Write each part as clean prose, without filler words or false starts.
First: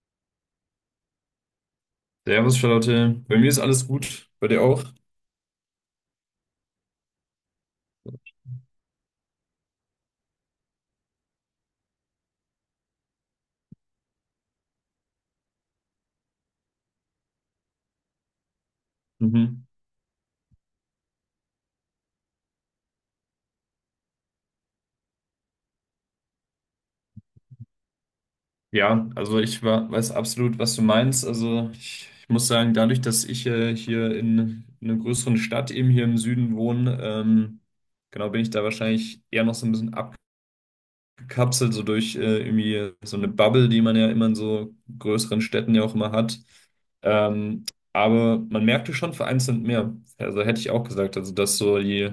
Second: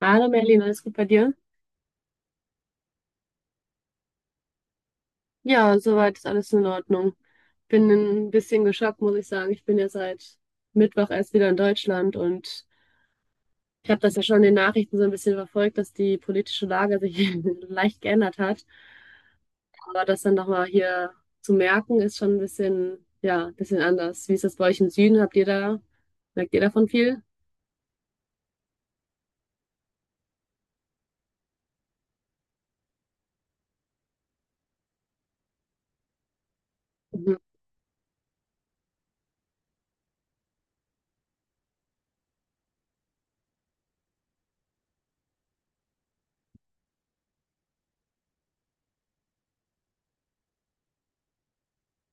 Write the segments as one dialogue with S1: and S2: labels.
S1: Hallo Merlin, alles gut bei dir?
S2: Servus, Charlotte. Bei mir ist alles gut. Bei dir auch?
S1: Ja, soweit ist alles in Ordnung. Bin ein bisschen geschockt, muss ich sagen. Ich bin ja seit Mittwoch erst wieder in Deutschland und ich habe das ja schon in den Nachrichten so ein bisschen verfolgt, dass die politische Lage sich leicht geändert hat.
S2: Mhm.
S1: Aber das dann nochmal hier zu merken, ist schon ein bisschen, ja, ein bisschen anders. Wie ist das bei euch im Süden? Habt ihr da, merkt ihr davon viel?
S2: Ja, also weiß absolut, was du meinst. Also ich muss sagen, dadurch, dass ich hier in einer größeren Stadt eben hier im Süden wohne,
S1: Mhm.
S2: genau, bin ich da wahrscheinlich eher noch so ein bisschen abgekapselt, so durch irgendwie so eine Bubble, die man ja immer in so größeren Städten ja auch immer hat. Ähm, aber man merkte schon vereinzelt mehr. Also hätte ich auch gesagt, also dass so die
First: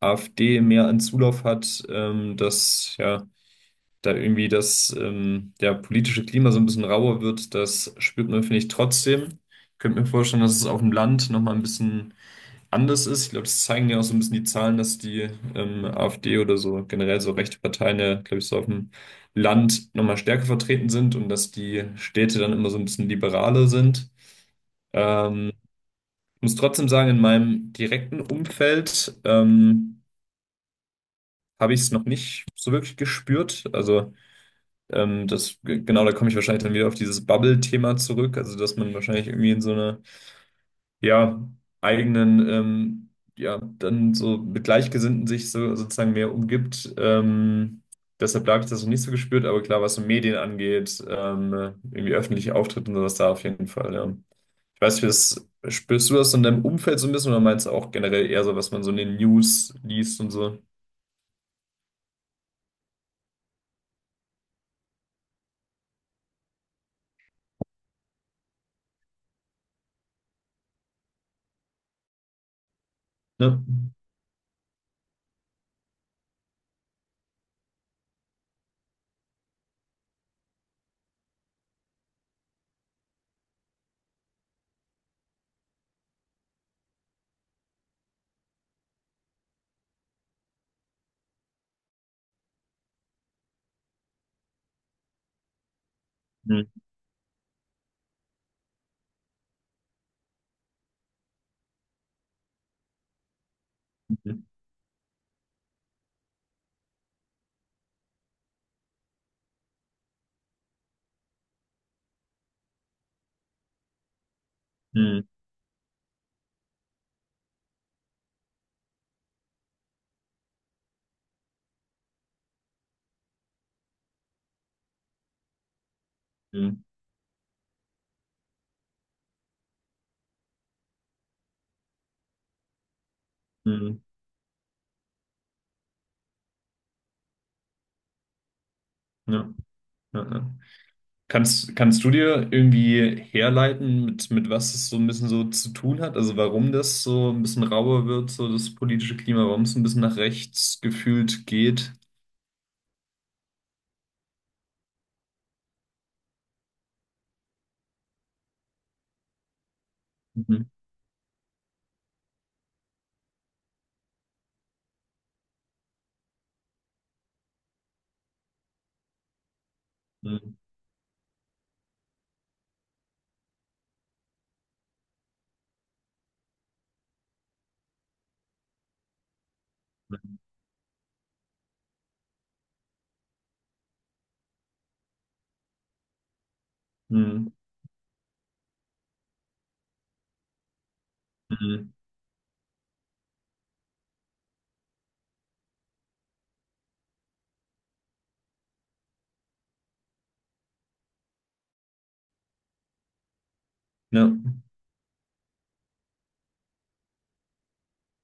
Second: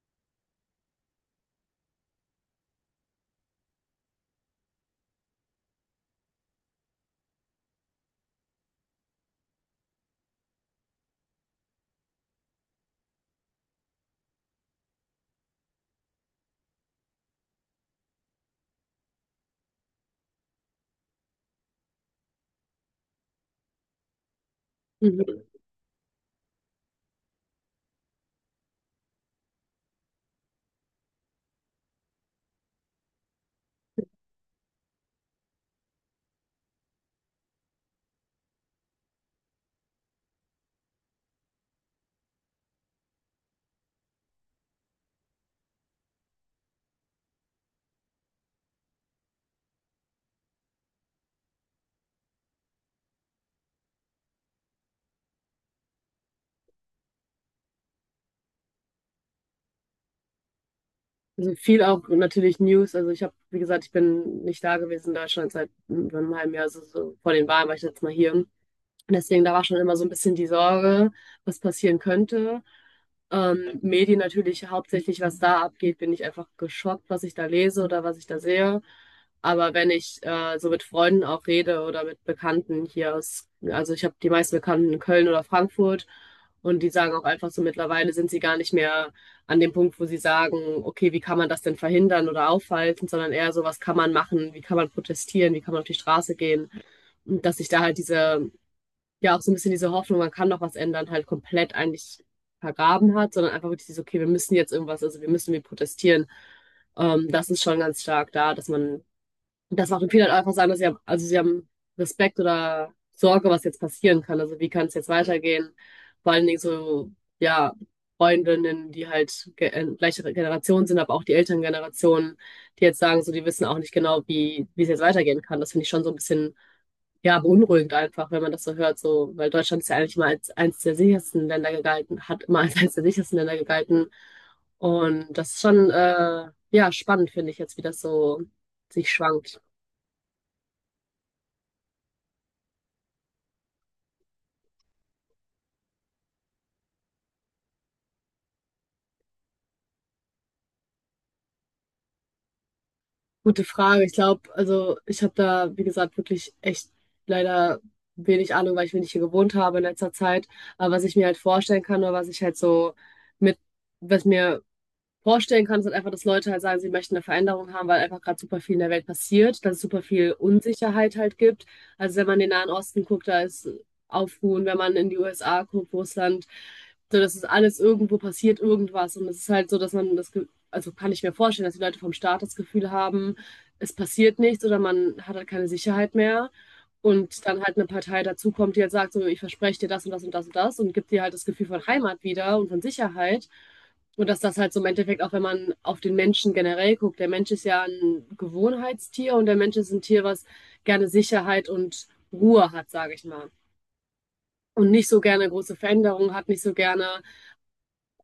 S2: AfD mehr an Zulauf hat, dass ja da irgendwie das der politische Klima so ein bisschen rauer wird, das spürt man, finde ich, trotzdem. Ich könnte mir vorstellen, dass es auf dem Land nochmal ein bisschen anders ist. Ich glaube, das zeigen ja auch so ein bisschen die Zahlen, dass die AfD oder so generell so rechte Parteien ja, glaube ich, so auf dem Land nochmal stärker vertreten sind und dass die Städte dann immer so ein bisschen liberaler sind.
S1: Mhm.
S2: Ähm, Ich muss trotzdem sagen, in meinem direkten Umfeld habe ich es noch nicht so wirklich gespürt. Also genau, da komme ich wahrscheinlich dann wieder auf dieses Bubble-Thema zurück, also dass man wahrscheinlich irgendwie in so einer, ja, eigenen, ja, dann so mit Gleichgesinnten sich so sozusagen mehr umgibt. Deshalb habe ich das noch nicht so gespürt, aber klar, was so Medien angeht, irgendwie öffentliche Auftritte und sowas da auf jeden Fall, ja. Ich weiß nicht, wie das, spürst du das in deinem Umfeld so ein bisschen oder meinst du auch generell eher so, was man so in den News liest und so?
S1: Also viel auch natürlich News. Also ich habe, wie gesagt, ich bin nicht da gewesen in Deutschland seit über einem halben Jahr, also so vor den Wahlen war ich jetzt mal hier. Und deswegen, da war schon immer so ein bisschen die Sorge, was passieren könnte.
S2: Ne?
S1: Medien natürlich hauptsächlich, was da abgeht, bin ich einfach geschockt, was ich da lese oder was ich da sehe. Aber wenn ich so mit Freunden auch rede oder mit Bekannten hier aus, also ich habe die meisten Bekannten in Köln oder Frankfurt und die sagen auch einfach so, mittlerweile sind sie gar nicht mehr an dem Punkt, wo sie sagen, okay, wie kann man das denn verhindern oder aufhalten, sondern eher so, was kann man machen, wie kann man protestieren, wie kann man auf die Straße gehen.
S2: Mhm.
S1: Und dass sich da halt diese ja auch so ein bisschen diese Hoffnung, man kann noch was ändern, halt komplett eigentlich vergraben hat, sondern einfach wirklich dieses, okay, wir
S2: Mhm.
S1: müssen jetzt irgendwas, also wir müssen wir protestieren. Das ist schon ganz stark da, dass man, das macht viele halt einfach sagen, dass sie haben, also sie haben Respekt oder Sorge, was jetzt passieren kann. Also wie kann es jetzt weitergehen? Vor allen Dingen so, ja, Freundinnen, die halt ge gleiche Generation sind, aber auch die älteren Generationen, die jetzt sagen, so, die wissen auch nicht genau, wie es jetzt weitergehen kann. Das finde ich schon so ein bisschen
S2: Mhm.
S1: ja, beunruhigend einfach, wenn man das so hört, so, weil Deutschland ist ja eigentlich immer als eines der sichersten Länder gegalten, hat immer als eines der sichersten Länder
S2: Mhm.
S1: gegalten. Und das ist schon, ja, spannend, finde ich jetzt, wie das so sich
S2: Ja.
S1: schwankt.
S2: Ja. Ja. Kannst du dir irgendwie herleiten, mit was es so ein bisschen so zu tun hat? Also warum das so ein bisschen rauer wird, so das politische Klima, warum es ein bisschen nach rechts gefühlt geht?
S1: Gute Frage. Ich glaube, also ich habe da, wie gesagt, wirklich echt leider wenig Ahnung, weil ich wenig hier gewohnt habe in letzter Zeit.
S2: Mhm.
S1: Aber was ich mir halt vorstellen kann oder was ich halt so mit, was mir vorstellen kann, ist halt einfach, dass Leute halt sagen, sie möchten eine Veränderung haben, weil einfach gerade super viel in der Welt passiert, dass es super viel
S2: Mhm.
S1: Unsicherheit halt gibt. Also wenn man in den Nahen Osten guckt, da ist Aufruhen, wenn man in die USA guckt, Russland, so das ist alles irgendwo passiert irgendwas und es ist halt so, dass man das, also kann ich mir vorstellen, dass die Leute vom Staat das Gefühl haben, es passiert nichts oder man hat halt keine Sicherheit mehr. Und
S2: Mhm.
S1: dann halt eine Partei dazukommt, die halt sagt, so, ich verspreche dir das und das und das und das und gibt dir halt das Gefühl von
S2: Mhm.
S1: Heimat wieder und von Sicherheit. Und dass das halt so im Endeffekt auch, wenn man auf den Menschen generell guckt, der Mensch ist ja ein Gewohnheitstier und der Mensch ist ein Tier, was gerne Sicherheit und Ruhe hat, sage ich mal.
S2: Ja. Mhm.
S1: Und nicht so gerne große Veränderungen hat, nicht so gerne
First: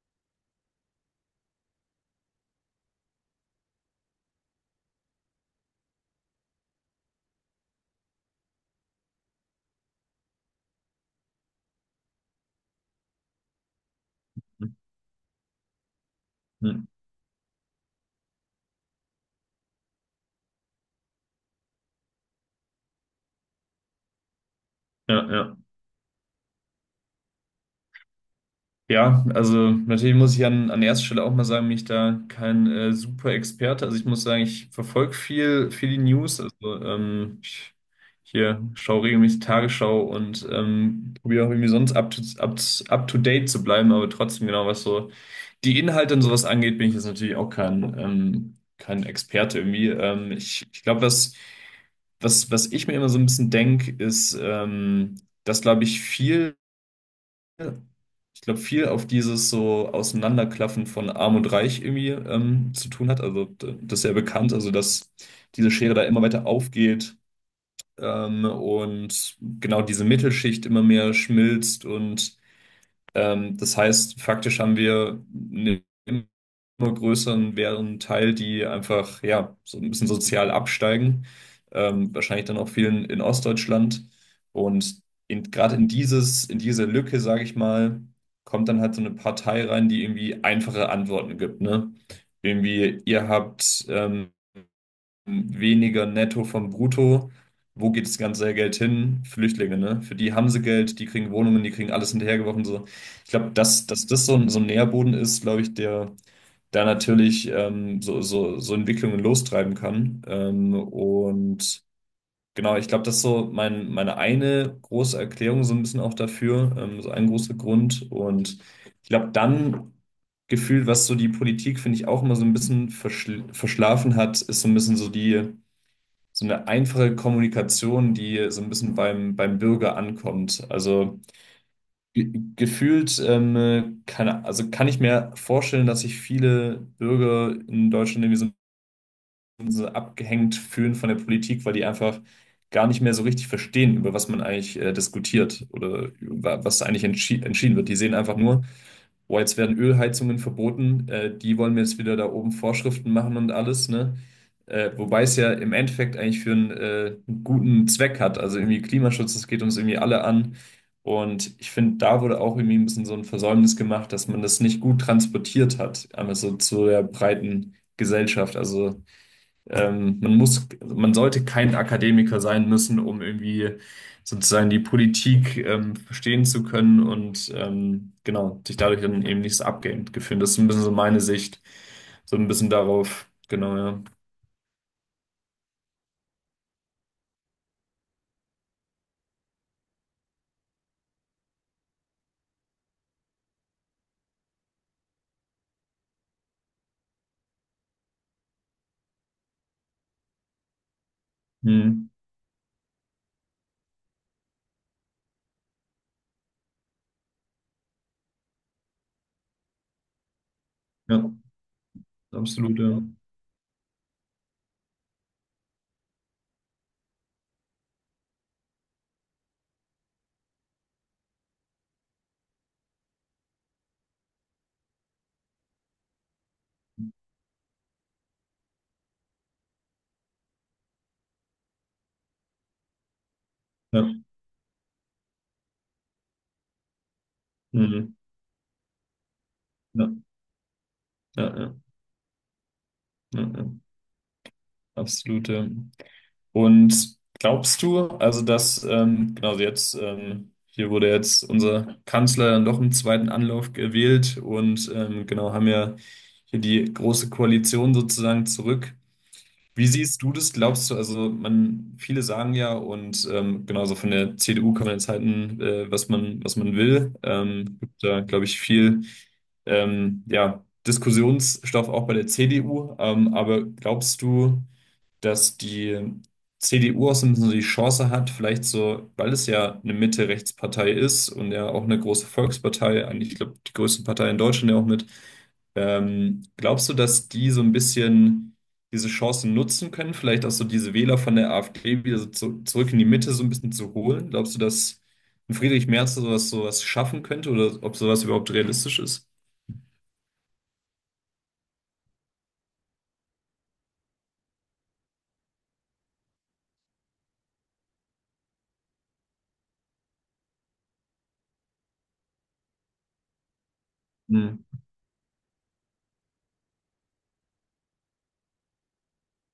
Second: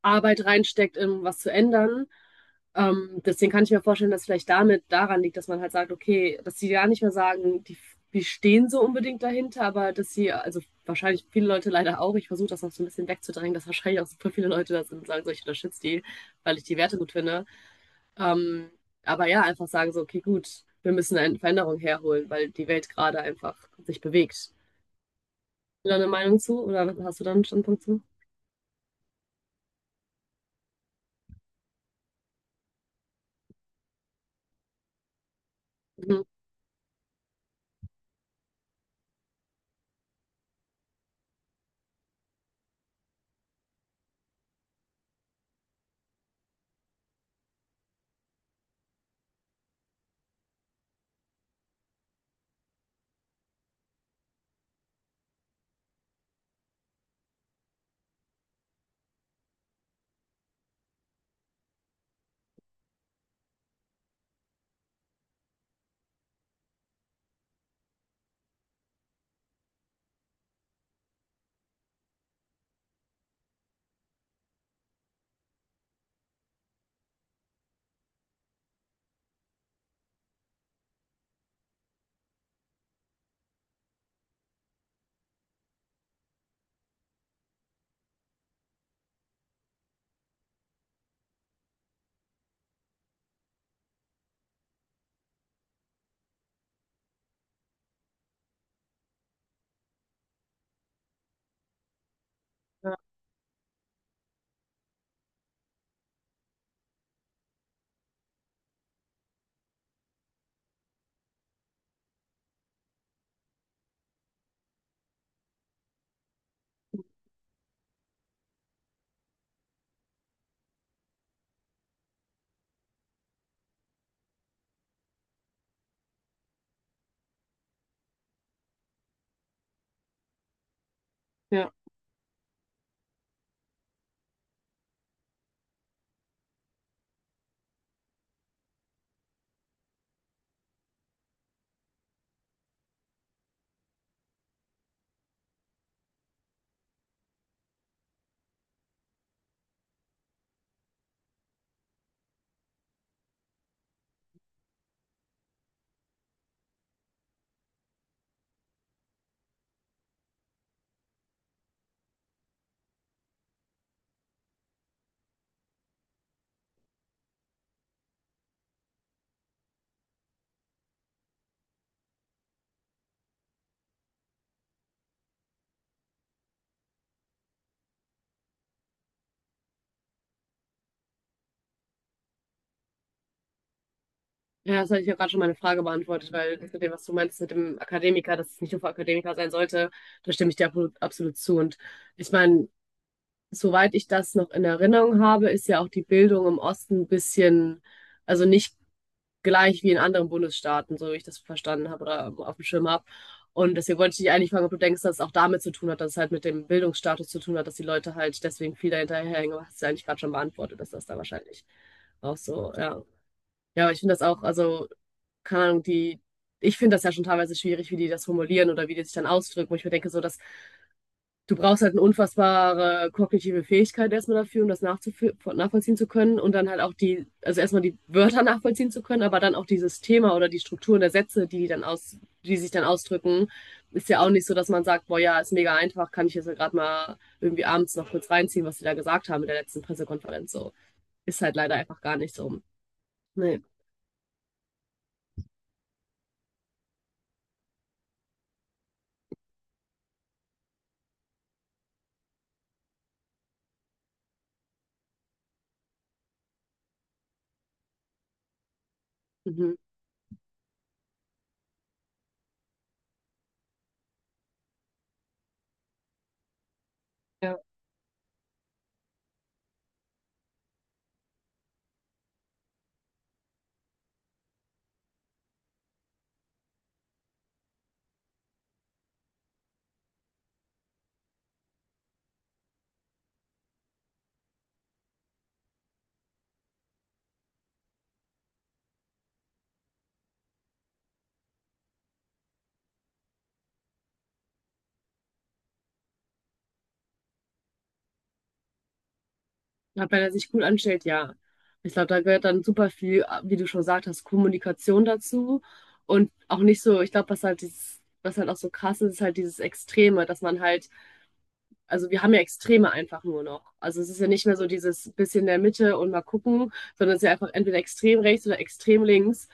S1: Arbeit reinsteckt, um was zu ändern. Deswegen kann ich mir vorstellen, dass vielleicht damit daran liegt, dass man halt sagt, okay, dass sie gar nicht mehr sagen, die stehen so unbedingt dahinter, aber dass sie, also wahrscheinlich viele Leute leider auch, ich versuche das noch so ein bisschen wegzudrängen, dass wahrscheinlich auch super viele Leute da sind und sagen, so ich unterstütze die, weil ich die
S2: Mhm.
S1: Werte gut finde. Ähm, aber ja, einfach sagen so, okay, gut, wir müssen eine Veränderung herholen, weil die Welt gerade einfach sich bewegt. Hast
S2: Ja, ja.
S1: du da eine Meinung zu oder hast du da einen Standpunkt zu?
S2: Ja, also natürlich muss ich an erster Stelle auch mal sagen, bin ich da kein super Experte. Also ich muss sagen, ich verfolge viel die
S1: Mhm.
S2: News. Also ich hier schaue regelmäßig Tagesschau und probiere auch irgendwie sonst up to date zu bleiben, aber trotzdem genau, was so die Inhalte und sowas angeht, bin ich jetzt natürlich auch kein, kein Experte irgendwie. Ich glaube, was ich mir immer so ein bisschen denke, ist, dass, glaube ich, viel ja. Ich glaube, viel auf dieses so Auseinanderklaffen von Arm und Reich irgendwie zu tun hat. Das ist ja bekannt, also dass diese Schere da immer weiter aufgeht und genau diese Mittelschicht immer mehr schmilzt und das heißt, faktisch haben wir eine immer größeren wären Teil, die einfach ja so ein bisschen sozial absteigen. Wahrscheinlich dann auch vielen in Ostdeutschland. Und gerade in diese Lücke, sage ich mal, kommt dann halt so eine Partei rein, die irgendwie einfache Antworten gibt, ne? Irgendwie, ihr habt weniger netto vom Brutto. Wo geht das ganze Geld hin? Flüchtlinge, ne? Für die haben sie Geld, die kriegen Wohnungen, die kriegen alles hinterhergeworfen. So.
S1: Ja,
S2: Ich glaube, dass das so ein Nährboden ist, glaube ich, der da natürlich so Entwicklungen lostreiben kann. Und genau, ich glaube, das ist so meine eine große Erklärung so ein bisschen auch dafür, so ein großer Grund. Und ich glaube, dann gefühlt, was so die Politik, finde ich, auch immer so ein bisschen verschlafen hat, ist so ein bisschen so die so eine einfache Kommunikation, die so ein bisschen beim Bürger ankommt. Also
S1: ja.
S2: ge gefühlt also kann ich mir vorstellen, dass sich viele Bürger in Deutschland irgendwie so, ein bisschen so abgehängt fühlen von der Politik, weil die einfach gar nicht mehr so richtig verstehen, über was man eigentlich diskutiert oder über was eigentlich entschieden wird. Die sehen einfach nur, boah, jetzt werden Ölheizungen verboten, die wollen mir jetzt wieder da oben Vorschriften machen und alles, ne? Wobei es ja im Endeffekt eigentlich für einen guten Zweck hat. Also irgendwie Klimaschutz, das geht uns irgendwie alle an. Und ich finde, da wurde auch irgendwie ein bisschen so ein Versäumnis gemacht, dass man das nicht gut transportiert hat, einmal so zu der breiten Gesellschaft. Also man sollte kein Akademiker sein müssen, um irgendwie sozusagen die Politik verstehen zu können und genau, sich dadurch dann eben nicht so abgehängt gefühlt. Das ist ein bisschen so meine Sicht, so ein bisschen darauf, genau, ja.
S1: Ja, das hatte ich ja gerade schon meine Frage beantwortet, weil mit dem, was du meinst mit dem Akademiker, dass es nicht nur für Akademiker sein sollte, da stimme ich dir absolut, absolut zu. Und ich meine, soweit ich das noch in Erinnerung habe, ist ja auch die Bildung im Osten ein bisschen, also nicht gleich wie in anderen Bundesstaaten, so wie ich das verstanden habe
S2: Hm,
S1: oder auf dem Schirm habe. Und deswegen wollte ich dich eigentlich fragen, ob du denkst, dass es auch damit zu tun hat, dass es halt mit dem Bildungsstatus zu tun hat, dass die Leute halt deswegen viel dahinterherhängen. Aber hast du ja eigentlich gerade schon beantwortet, dass das da
S2: ja,
S1: wahrscheinlich auch so,
S2: absolut, ja.
S1: ja. Ja, aber ich finde das auch, also, keine Ahnung, die, ich finde das ja schon teilweise schwierig, wie die das formulieren oder wie die sich dann ausdrücken. Wo ich mir denke, so, das du brauchst halt eine unfassbare kognitive Fähigkeit erstmal dafür, um das nachvollziehen zu können und dann halt auch die, also erstmal die Wörter nachvollziehen zu können, aber dann auch dieses Thema oder die Strukturen der Sätze, die sich dann ausdrücken, ist
S2: Ja,
S1: ja auch nicht so, dass man sagt, boah, ja, ist mega einfach, kann ich jetzt gerade mal irgendwie abends noch
S2: hm,
S1: kurz reinziehen, was sie da gesagt haben in der letzten
S2: ja,
S1: Pressekonferenz, so. Ist
S2: ja,
S1: halt leider
S2: ja,
S1: einfach gar nicht so.
S2: ja,
S1: Nee.
S2: ja, absolut, ja. Und glaubst du, also dass, genau also jetzt, hier wurde jetzt unser Kanzler dann doch im zweiten Anlauf gewählt und genau haben ja hier die große Koalition sozusagen zurück.
S1: Mhm.
S2: Wie siehst du das? Glaubst du, also man, viele sagen ja und genauso von der CDU kann man jetzt halten, was was man will.
S1: Ja.
S2: Gibt da, glaube ich, viel ja, Diskussionsstoff auch bei der CDU. Aber glaubst du, dass die CDU auch so ein bisschen so die Chance hat, vielleicht so, weil es ja eine Mitte-Rechts-Partei ist und ja auch eine große Volkspartei, eigentlich, ich glaube, die größte Partei in Deutschland ja auch mit. Glaubst du, dass die so ein bisschen diese Chancen nutzen können, vielleicht auch so diese Wähler von der AfD wieder zurück in die Mitte so ein bisschen zu holen? Glaubst du, dass ein Friedrich Merz sowas schaffen könnte oder ob sowas überhaupt realistisch ist?
S1: Ja, wenn er sich gut anstellt, ja. Ich glaube, da gehört dann super viel, wie du schon gesagt hast, Kommunikation dazu. Und auch nicht so, ich glaube, was halt dieses, was halt auch so krass ist, ist halt dieses Extreme, dass man halt, also wir haben ja Extreme einfach nur noch. Also es ist ja nicht mehr
S2: Hm,
S1: so dieses bisschen in der Mitte und mal gucken, sondern es ist ja einfach entweder extrem rechts oder extrem links.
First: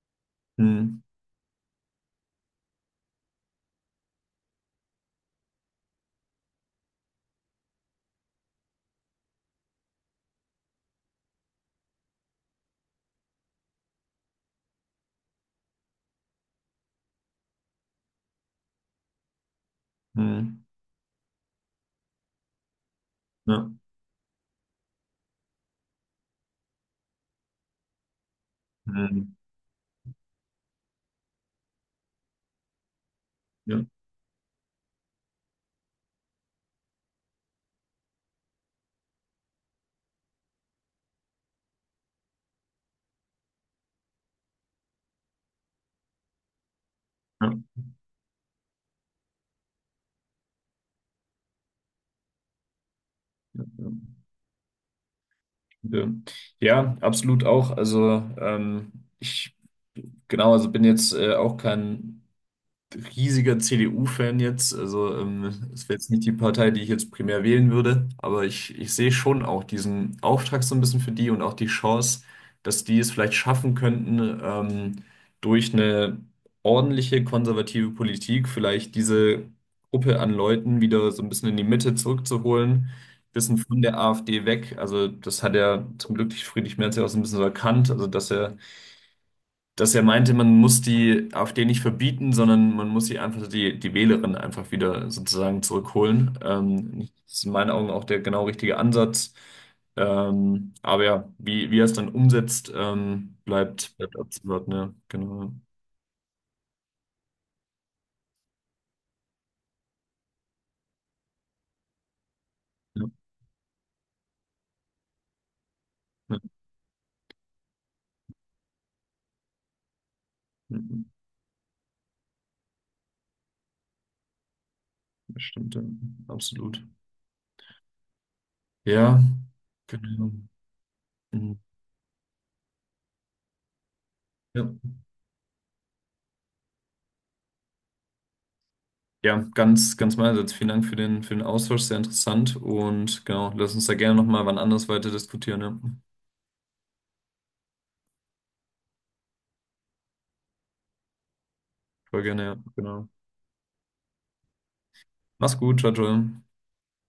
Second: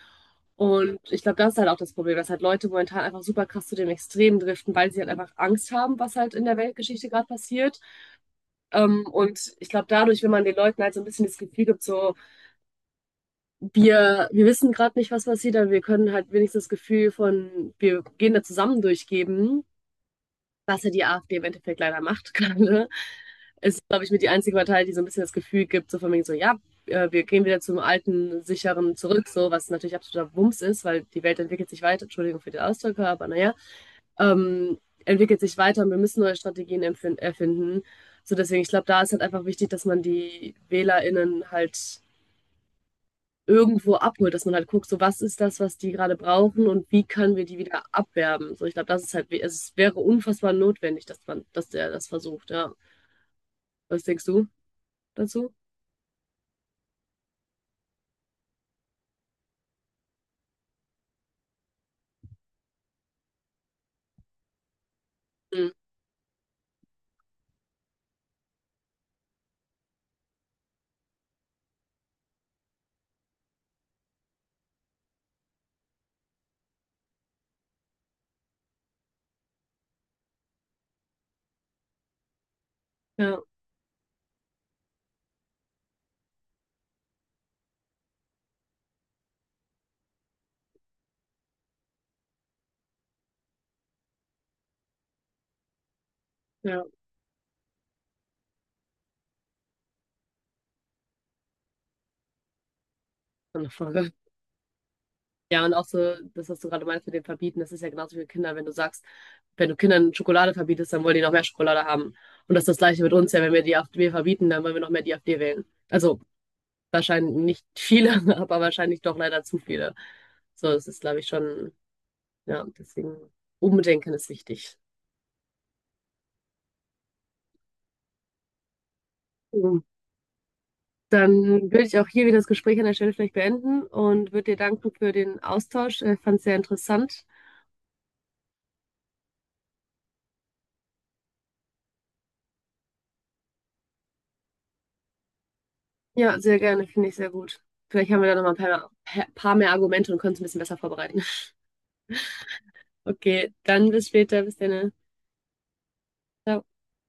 S1: Und
S2: hm,
S1: ich glaube, das ist halt auch das Problem, dass halt Leute momentan einfach super krass zu dem Extrem driften, weil sie halt einfach Angst haben, was halt in der Weltgeschichte gerade passiert und ich glaube, dadurch, wenn man den Leuten halt so ein bisschen das Gefühl gibt, so, wir wissen gerade nicht, was passiert, aber wir können halt wenigstens das Gefühl von, wir gehen da zusammen durchgeben,
S2: hm,
S1: was ja die AfD im Endeffekt leider macht gerade,
S2: ja,
S1: ist, glaube ich, mit die einzige Partei, die so ein bisschen das Gefühl gibt, so von wegen so, ja, wir gehen wieder zum alten, sicheren zurück,
S2: hm,
S1: so, was natürlich absoluter Wumms ist, weil die Welt entwickelt sich weiter, Entschuldigung für den Ausdruck, aber naja.
S2: ja,
S1: ähm, entwickelt sich weiter und wir müssen neue Strategien erfinden. So deswegen, ich glaube, da ist halt einfach wichtig, dass man die WählerInnen halt irgendwo abholt, dass man halt guckt, so was ist das, was die gerade brauchen und wie können wir die wieder abwerben. So, ich glaube, das ist halt, also es wäre unfassbar notwendig, dass man, dass der das versucht, ja.
S2: ja.
S1: Was denkst du dazu?
S2: Ja, Ja, absolut auch. Also ich genau, also bin jetzt auch kein riesiger CDU-Fan jetzt. Also
S1: Mhm.
S2: es wäre jetzt nicht die Partei, die ich jetzt primär wählen würde, aber ich sehe schon auch diesen Auftrag so ein bisschen für die und auch die Chance, dass die es vielleicht schaffen könnten, durch eine ordentliche konservative Politik vielleicht diese Gruppe an Leuten wieder so ein bisschen in die Mitte zurückzuholen.
S1: Ja,
S2: Bisschen von der AfD weg. Also, das hat ja zum Glück Friedrich Merz ja auch so ein bisschen so erkannt. Also, dass er meinte, man muss die AfD nicht verbieten, sondern man muss sie einfach die Wählerin einfach wieder sozusagen zurückholen.
S1: ja.
S2: Das ist in meinen Augen auch der genau richtige Ansatz. Aber ja, wie er es dann umsetzt,
S1: Eine Frage.
S2: bleibt abzuwarten, ja, genau.
S1: Ja, und auch so, das, was du gerade meinst mit dem Verbieten, das ist ja genauso wie Kinder wenn du sagst, wenn du Kindern Schokolade verbietest, dann wollen die noch mehr Schokolade haben. Und das ist das Gleiche
S2: Ja,
S1: mit
S2: ja,
S1: uns ja, wenn wir die AfD verbieten, dann wollen wir noch mehr die AfD wählen. Also wahrscheinlich nicht viele, aber wahrscheinlich doch leider zu viele. So,
S2: ja,
S1: es ist, glaube ich, schon, ja, deswegen Umdenken ist wichtig.
S2: das stimmt, ja, absolut. Ja,
S1: So,
S2: genau. Mhm.
S1: dann würde ich auch hier wieder das Gespräch an der Stelle vielleicht beenden und würde dir
S2: Ja.
S1: danken für den Austausch. Ich fand es sehr interessant.
S2: Ja, ganz meinerseits. Vielen Dank für für den Austausch, sehr interessant. Und genau, lass uns da gerne nochmal wann anders weiter diskutieren. Ja.
S1: Ja, sehr gerne, finde ich sehr gut. Vielleicht haben wir da noch mal ein paar mehr Argumente und können es ein bisschen besser vorbereiten.
S2: Voll gerne, ja, genau.
S1: Okay, dann bis später, bis dann.
S2: Mach's gut, ciao, ciao.
S1: Ciao.